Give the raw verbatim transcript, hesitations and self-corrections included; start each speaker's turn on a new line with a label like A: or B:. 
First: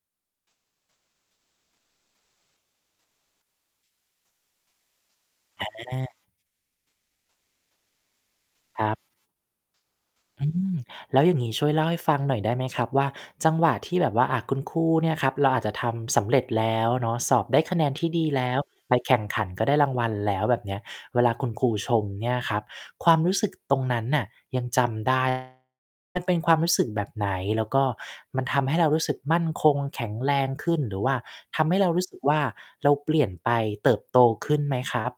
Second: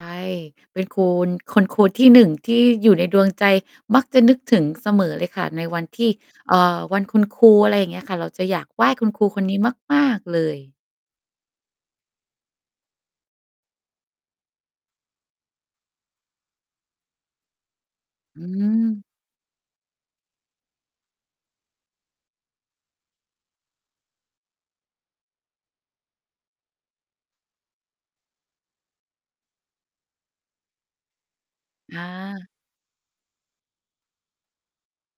A: ใช่ เป็นคูณ คุณครูที่ หนึ่ง ที่อยู่ในดวงใจ มักจะนึกถึงเสมอเลยค่ะ ในวันท
B: อ
A: ี่
B: า
A: เอ่อ วันคุณครู อะไรอย่างเงี้ยค่ะ เราจะอยากไห
B: ค
A: ว
B: ร
A: ้
B: ับ
A: คุณครูคนนี้มาก ๆ เล
B: อืม
A: ย
B: แล้วอย่างงี้ ช่วยเล่าให้ฟังหน่อยได้ไหมครับ? ว่า จังหวะที่แบบว่า อะ คุณครูเนี่ยครับ เราอาจจะทำสำเร็จแล้วเนาะ สอบได้คะแนนที่ดี
A: อ
B: แ
A: ื
B: ล้ว ไป
A: ม
B: แข่งขันก็ได้รางวัลแล้ว แบบเนี้ย เวลาคุณครูชมเนี่ยครับ ความรู้สึกตรงนั้นน่ะยังจำ ได้ มันเป็นความรู้สึกแบบไหน? แล้วก็มันทำให้เรารู้สึกมั่นคง แข็งแรงขึ้น หรือว่า ทำให้เรา
A: อ
B: รู้สึกว่า
A: า
B: เราเปลี่ยนไป เติบโตขึ้นไหมครับ?